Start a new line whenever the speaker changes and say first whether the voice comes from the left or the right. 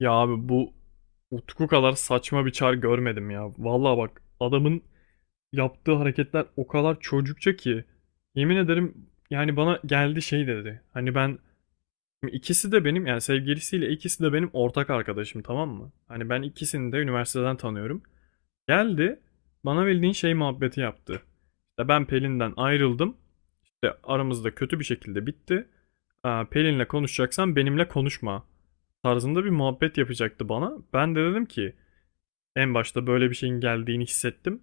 left: Ya abi bu Utku kadar saçma bir çar görmedim ya. Vallahi bak adamın yaptığı hareketler o kadar çocukça ki yemin ederim yani bana geldi şey dedi. Hani ben ikisi de benim yani sevgilisiyle ikisi de benim ortak arkadaşım, tamam mı? Hani ben ikisini de üniversiteden tanıyorum. Geldi bana bildiğin şey muhabbeti yaptı. İşte ben Pelin'den ayrıldım de aramızda kötü bir şekilde bitti. Aa, Pelin'le konuşacaksan benimle konuşma tarzında bir muhabbet yapacaktı bana. Ben de dedim ki en başta böyle bir şeyin geldiğini hissettim.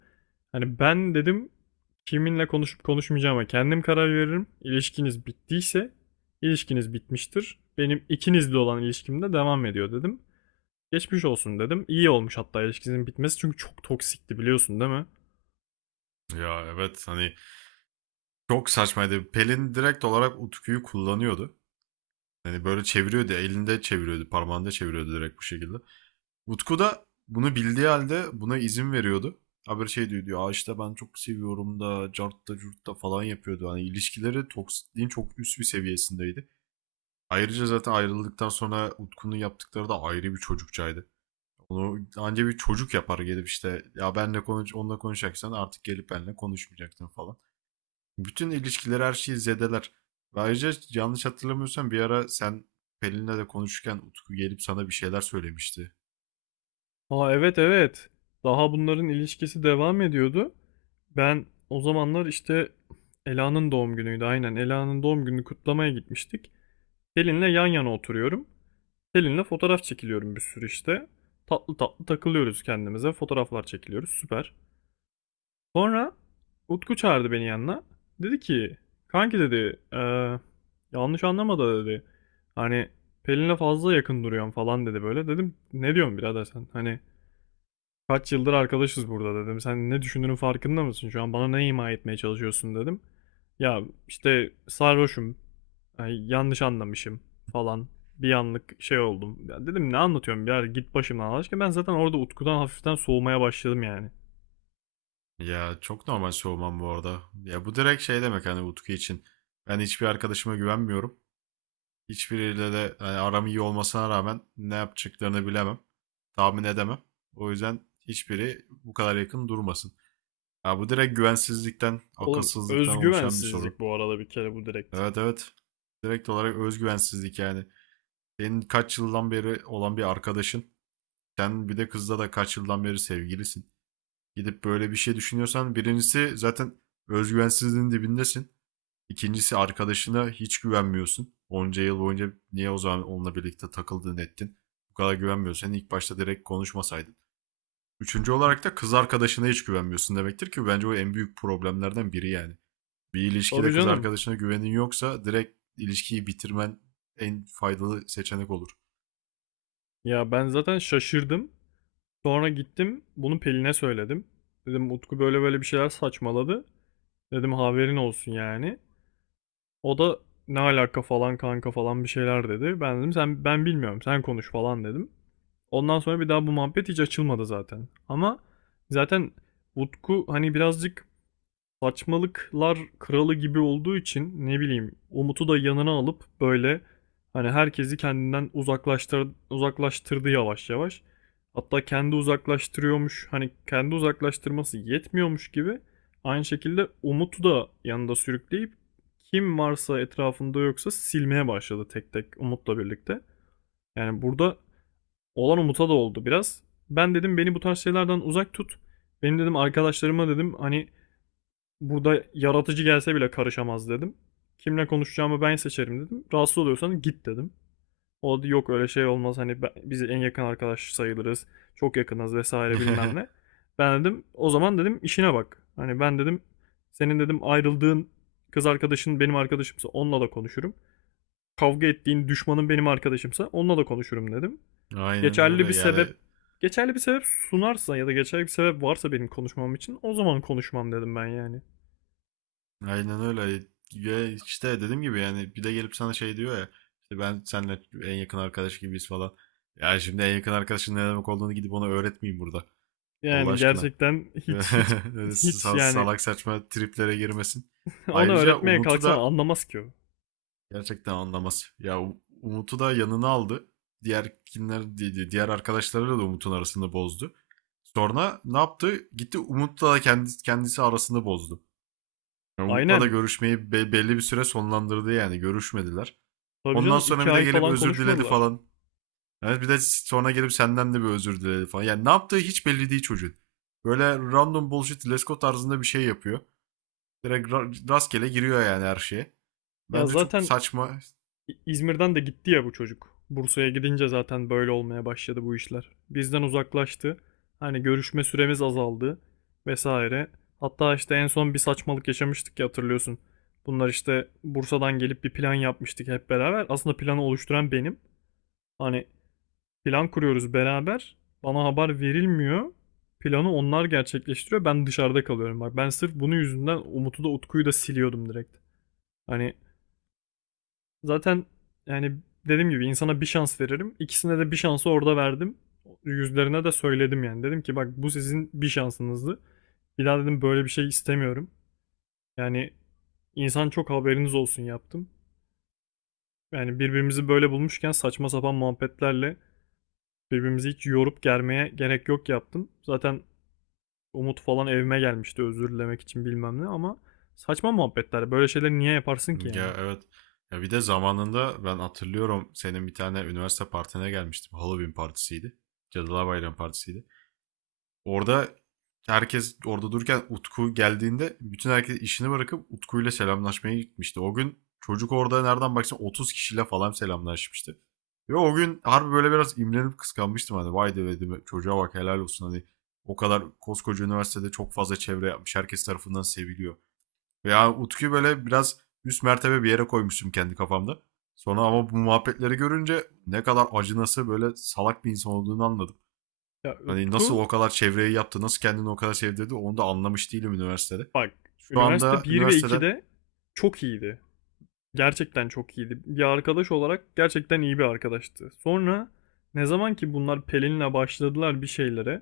left: Hani ben dedim kiminle konuşup konuşmayacağıma kendim karar veririm. İlişkiniz bittiyse ilişkiniz bitmiştir. Benim ikinizle olan ilişkim de devam ediyor dedim. Geçmiş olsun dedim. İyi olmuş hatta ilişkinizin bitmesi çünkü çok toksikti, biliyorsun değil mi?
right: Ya evet hani çok saçmaydı. Pelin direkt olarak Utku'yu kullanıyordu. Hani böyle çeviriyordu, elinde çeviriyordu, parmağında çeviriyordu direkt bu şekilde. Utku da bunu bildiği halde buna izin veriyordu. Haberi şey diyor, "Aa işte ben çok seviyorum da, cart da, curt da falan yapıyordu. Hani ilişkileri toksikliğin çok üst bir seviyesindeydi. Ayrıca zaten ayrıldıktan sonra Utku'nun yaptıkları da ayrı bir çocukçaydı. Onu anca bir çocuk yapar gelip işte ya benle konuş onunla konuşacaksan artık gelip benle konuşmayacaktın falan. Bütün ilişkileri her şeyi zedeler. Ve ayrıca yanlış hatırlamıyorsam bir ara sen Pelin'le de konuşurken Utku gelip sana bir şeyler söylemişti.
left: Aa, evet evet. Daha bunların ilişkisi devam ediyordu. Ben o zamanlar işte Ela'nın doğum günüydü. Aynen Ela'nın doğum gününü kutlamaya gitmiştik. Selin'le yan yana oturuyorum. Selin'le fotoğraf çekiliyorum bir sürü işte. Tatlı tatlı takılıyoruz kendimize. Fotoğraflar çekiliyoruz. Süper. Sonra Utku çağırdı beni yanına. Dedi ki kanki dedi, yanlış anlama da dedi. Hani Pelin'le fazla yakın duruyorsun falan dedi böyle. Dedim ne diyorsun birader sen? Hani kaç yıldır arkadaşız burada dedim. Sen ne düşündüğünün farkında mısın? Şu an bana ne ima etmeye çalışıyorsun dedim. Ya işte sarhoşum. Ay, yanlış anlamışım falan. Bir anlık şey oldum. Ya dedim ne anlatıyorum ya git başımdan Allah aşkına. Ben zaten orada Utku'dan hafiften soğumaya başladım yani.
right: Ya çok normal soğumam bu arada. Ya bu direkt şey demek hani Utku için. Ben hiçbir arkadaşıma güvenmiyorum. Hiçbiriyle de hani aram iyi olmasına rağmen ne yapacaklarını bilemem. Tahmin edemem. O yüzden hiçbiri bu kadar yakın durmasın. Ya bu direkt güvensizlikten,
left: Oğlum
right: akılsızlıktan oluşan bir
left: özgüvensizlik
right: sorun.
left: bu arada, bir kere bu direkt.
right: Evet evet. Direkt olarak özgüvensizlik yani. Senin kaç yıldan beri olan bir arkadaşın. Sen bir de kızla da kaç yıldan beri sevgilisin. Gidip böyle bir şey düşünüyorsan birincisi zaten özgüvensizliğin dibindesin. İkincisi arkadaşına hiç güvenmiyorsun. Onca yıl boyunca niye o zaman onunla birlikte takıldın ettin? Bu kadar güvenmiyorsan ilk başta direkt konuşmasaydın. Üçüncü olarak da kız arkadaşına hiç güvenmiyorsun demektir ki bence o en büyük problemlerden biri yani. Bir
left: Tabii
right: ilişkide kız
left: canım.
right: arkadaşına güvenin yoksa direkt ilişkiyi bitirmen en faydalı seçenek olur.
left: Ya ben zaten şaşırdım. Sonra gittim bunu Pelin'e söyledim. Dedim Utku böyle böyle bir şeyler saçmaladı. Dedim haberin olsun yani. O da ne alaka falan kanka falan bir şeyler dedi. Ben dedim sen, ben bilmiyorum sen konuş falan dedim. Ondan sonra bir daha bu muhabbet hiç açılmadı zaten. Ama zaten Utku hani birazcık saçmalıklar kralı gibi olduğu için ne bileyim Umut'u da yanına alıp böyle hani herkesi kendinden uzaklaştırdı yavaş yavaş. Hatta kendi uzaklaştırıyormuş, hani kendi uzaklaştırması yetmiyormuş gibi aynı şekilde Umut'u da yanında sürükleyip kim varsa etrafında yoksa silmeye başladı tek tek Umut'la birlikte. Yani burada olan Umut'a da oldu biraz. Ben dedim beni bu tarz şeylerden uzak tut. Benim dedim arkadaşlarıma dedim hani burada yaratıcı gelse bile karışamaz dedim. Kimle konuşacağımı ben seçerim dedim. Rahatsız oluyorsan git dedim. O da yok öyle şey olmaz hani biz en yakın arkadaş sayılırız. Çok yakınız vesaire bilmem ne. Ben dedim o zaman dedim işine bak. Hani ben dedim senin dedim ayrıldığın kız arkadaşın benim arkadaşımsa onunla da konuşurum. Kavga ettiğin düşmanın benim arkadaşımsa onunla da konuşurum dedim.
right: Aynen öyle
left: Geçerli bir
right: yani
left: sebep geçerli bir sebep sunarsa ya da geçerli bir sebep varsa benim konuşmam için o zaman konuşmam dedim ben yani.
right: aynen öyle ya işte dediğim gibi yani bir de gelip sana şey diyor ya işte ben seninle en yakın arkadaş gibiyiz falan. Ya şimdi en yakın arkadaşın ne demek olduğunu gidip ona öğretmeyeyim burada. Allah
left: Yani
right: aşkına.
left: gerçekten hiç hiç hiç yani
right: Salak saçma triplere girmesin.
left: onu
right: Ayrıca
left: öğretmeye
right: Umut'u
left: kalksan
right: da
left: anlamaz ki o.
right: gerçekten anlamaz. Ya Umut'u da yanına aldı. Diğer kimler di- di- Diğer arkadaşlarıyla da Umut'un arasını bozdu. Sonra ne yaptı? Gitti Umut'la da kendisi arasını bozdu. Yani Umut'la da
left: Aynen.
right: görüşmeyi belli bir süre sonlandırdı yani görüşmediler.
left: Tabii
right: Ondan
left: canım
right: sonra
left: iki
right: bir de
left: ay
right: gelip
left: falan
right: özür diledi
left: konuşmadılar.
right: falan. Yani bir de sonra gelip senden de bir özür diledi falan. Yani ne yaptığı hiç belli değil çocuğun. Böyle random bullshit Lesko tarzında bir şey yapıyor. Direkt rastgele giriyor yani her şeye.
left: Ya
right: Bence çok
left: zaten
right: saçma.
left: İzmir'den de gitti ya bu çocuk. Bursa'ya gidince zaten böyle olmaya başladı bu işler. Bizden uzaklaştı. Hani görüşme süremiz azaldı vesaire. Hatta işte en son bir saçmalık yaşamıştık ya hatırlıyorsun. Bunlar işte Bursa'dan gelip bir plan yapmıştık hep beraber. Aslında planı oluşturan benim. Hani plan kuruyoruz beraber. Bana haber verilmiyor. Planı onlar gerçekleştiriyor. Ben dışarıda kalıyorum. Bak ben sırf bunun yüzünden Umut'u da Utku'yu da siliyordum direkt. Hani zaten yani dediğim gibi insana bir şans veririm. İkisine de bir şansı orada verdim. Yüzlerine de söyledim yani. Dedim ki bak bu sizin bir şansınızdı. Bir daha dedim böyle bir şey istemiyorum. Yani insan çok haberiniz olsun yaptım. Yani birbirimizi böyle bulmuşken saçma sapan muhabbetlerle birbirimizi hiç yorup germeye gerek yok yaptım. Zaten Umut falan evime gelmişti özür dilemek için bilmem ne ama saçma muhabbetler. Böyle şeyleri niye yaparsın ki
right: Ya
left: yani?
right: evet. Ya bir de zamanında ben hatırlıyorum senin bir tane üniversite partine gelmiştim. Halloween partisiydi. Cadılar Bayramı partisiydi. Orada herkes orada dururken Utku geldiğinde bütün herkes işini bırakıp Utku'yla selamlaşmaya gitmişti. O gün çocuk orada nereden baksan 30 kişiyle falan selamlaşmıştı. Ve o gün harbi böyle biraz imrenip kıskanmıştım hani vay dedim çocuğa bak helal olsun hani o kadar koskoca üniversitede çok fazla çevre yapmış herkes tarafından seviliyor. Veya Utku'yu böyle biraz üst mertebe bir yere koymuştum kendi kafamda. Sonra ama bu muhabbetleri görünce ne kadar acınası böyle salak bir insan olduğunu anladım.
left: Ya
right: Hani nasıl
left: Utku
right: o kadar çevreyi yaptı, nasıl kendini o kadar sevdirdi onu da anlamış değilim üniversitede.
left: bak
right: Şu
left: üniversite
right: anda
left: bir ve
right: üniversiteden
left: 2'de çok iyiydi. Gerçekten çok iyiydi. Bir arkadaş olarak gerçekten iyi bir arkadaştı. Sonra ne zaman ki bunlar Pelin'le başladılar bir şeylere,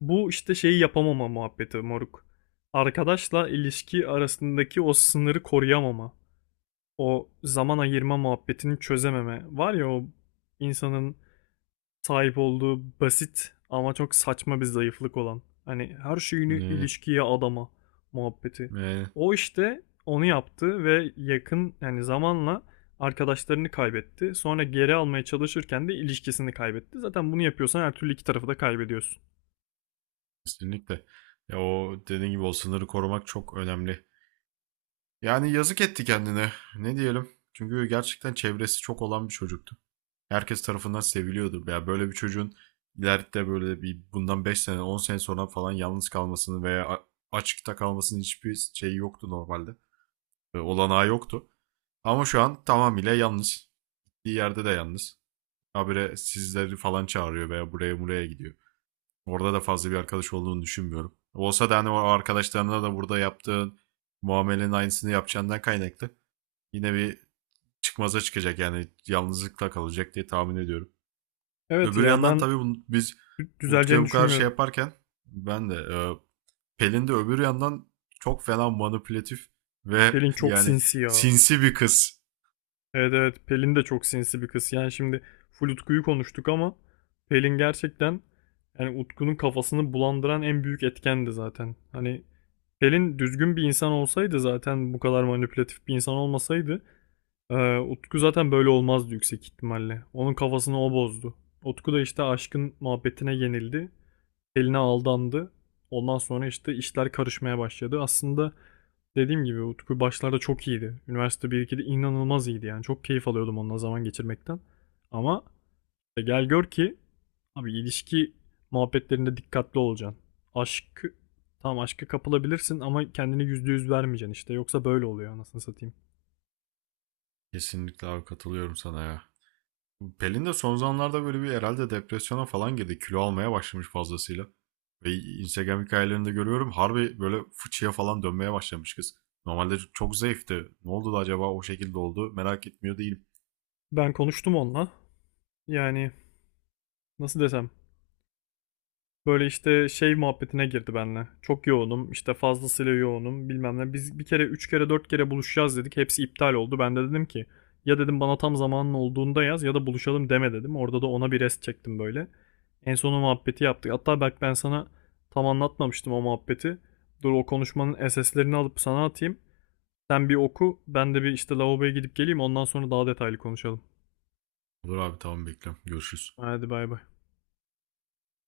left: bu işte şeyi yapamama muhabbeti moruk. Arkadaşla ilişki arasındaki o sınırı koruyamama. O zaman ayırma muhabbetini çözememe. Var ya o insanın sahip olduğu basit ama çok saçma bir zayıflık olan. Hani her şeyini
right: e,
left: ilişkiye adama muhabbeti.
right: e,
left: O işte onu yaptı ve yakın yani zamanla arkadaşlarını kaybetti. Sonra geri almaya çalışırken de ilişkisini kaybetti. Zaten bunu yapıyorsan her türlü iki tarafı da kaybediyorsun.
right: kesinlikle ya o dediğin gibi o sınırı korumak çok önemli. Yani yazık etti kendine. Ne diyelim? Çünkü gerçekten çevresi çok olan bir çocuktu. Herkes tarafından seviliyordu. Ya böyle bir çocuğun ileride böyle bir bundan 5 sene 10 sene sonra falan yalnız kalmasını veya açıkta kalmasının hiçbir şeyi yoktu normalde. Olanağı yoktu. Ama şu an tamamıyla yalnız. Gittiği yerde de yalnız. Habire sizleri falan çağırıyor veya buraya buraya gidiyor. Orada da fazla bir arkadaş olduğunu düşünmüyorum. Olsa da hani o arkadaşlarına da burada yaptığın muamelenin aynısını yapacağından kaynaklı. Yine bir çıkmaza çıkacak yani yalnızlıkla kalacak diye tahmin ediyorum.
left: Evet
right: Öbür
left: ya
right: yandan
left: ben
right: tabii biz Utku'ya
left: düzeleceğini
right: bu kadar şey
left: düşünmüyorum.
right: yaparken ben de Pelin de öbür yandan çok fena manipülatif ve
left: Pelin çok
right: yani
left: sinsi ya.
right: sinsi bir kız.
left: Evet evet Pelin de çok sinsi bir kız. Yani şimdi full Utku'yu konuştuk ama Pelin gerçekten yani Utku'nun kafasını bulandıran en büyük etkendi zaten. Hani Pelin düzgün bir insan olsaydı, zaten bu kadar manipülatif bir insan olmasaydı Utku zaten böyle olmazdı yüksek ihtimalle. Onun kafasını o bozdu. Utku da işte aşkın muhabbetine yenildi. Pelin'e aldandı. Ondan sonra işte işler karışmaya başladı. Aslında dediğim gibi Utku başlarda çok iyiydi. Üniversite 1-2'de inanılmaz iyiydi yani. Çok keyif alıyordum onunla zaman geçirmekten. Ama gel gör ki abi ilişki muhabbetlerinde dikkatli olacaksın. Aşkı Tam aşka kapılabilirsin ama kendini %100 vermeyeceksin işte. Yoksa böyle oluyor anasını satayım.
right: Kesinlikle abi katılıyorum sana ya. Pelin de son zamanlarda böyle bir herhalde depresyona falan girdi. Kilo almaya başlamış fazlasıyla. Ve Instagram hikayelerinde görüyorum harbi böyle fıçıya falan dönmeye başlamış kız. Normalde çok zayıftı. Ne oldu da acaba o şekilde oldu merak etmiyor değilim.
left: Ben konuştum onunla. Yani nasıl desem böyle işte şey muhabbetine girdi benimle. Çok yoğunum, işte fazlasıyla yoğunum bilmem ne. Biz bir kere, üç kere, dört kere buluşacağız dedik. Hepsi iptal oldu. Ben de dedim ki ya dedim bana tam zamanın olduğunda yaz ya da buluşalım deme dedim. Orada da ona bir rest çektim böyle. En sonu muhabbeti yaptık. Hatta bak ben sana tam anlatmamıştım o muhabbeti. Dur o konuşmanın SS'lerini alıp sana atayım. Sen bir oku, ben de bir işte lavaboya gidip geleyim. Ondan sonra daha detaylı konuşalım.
right: Olur abi tamam bekliyorum. Görüşürüz.
left: Hadi bay bay.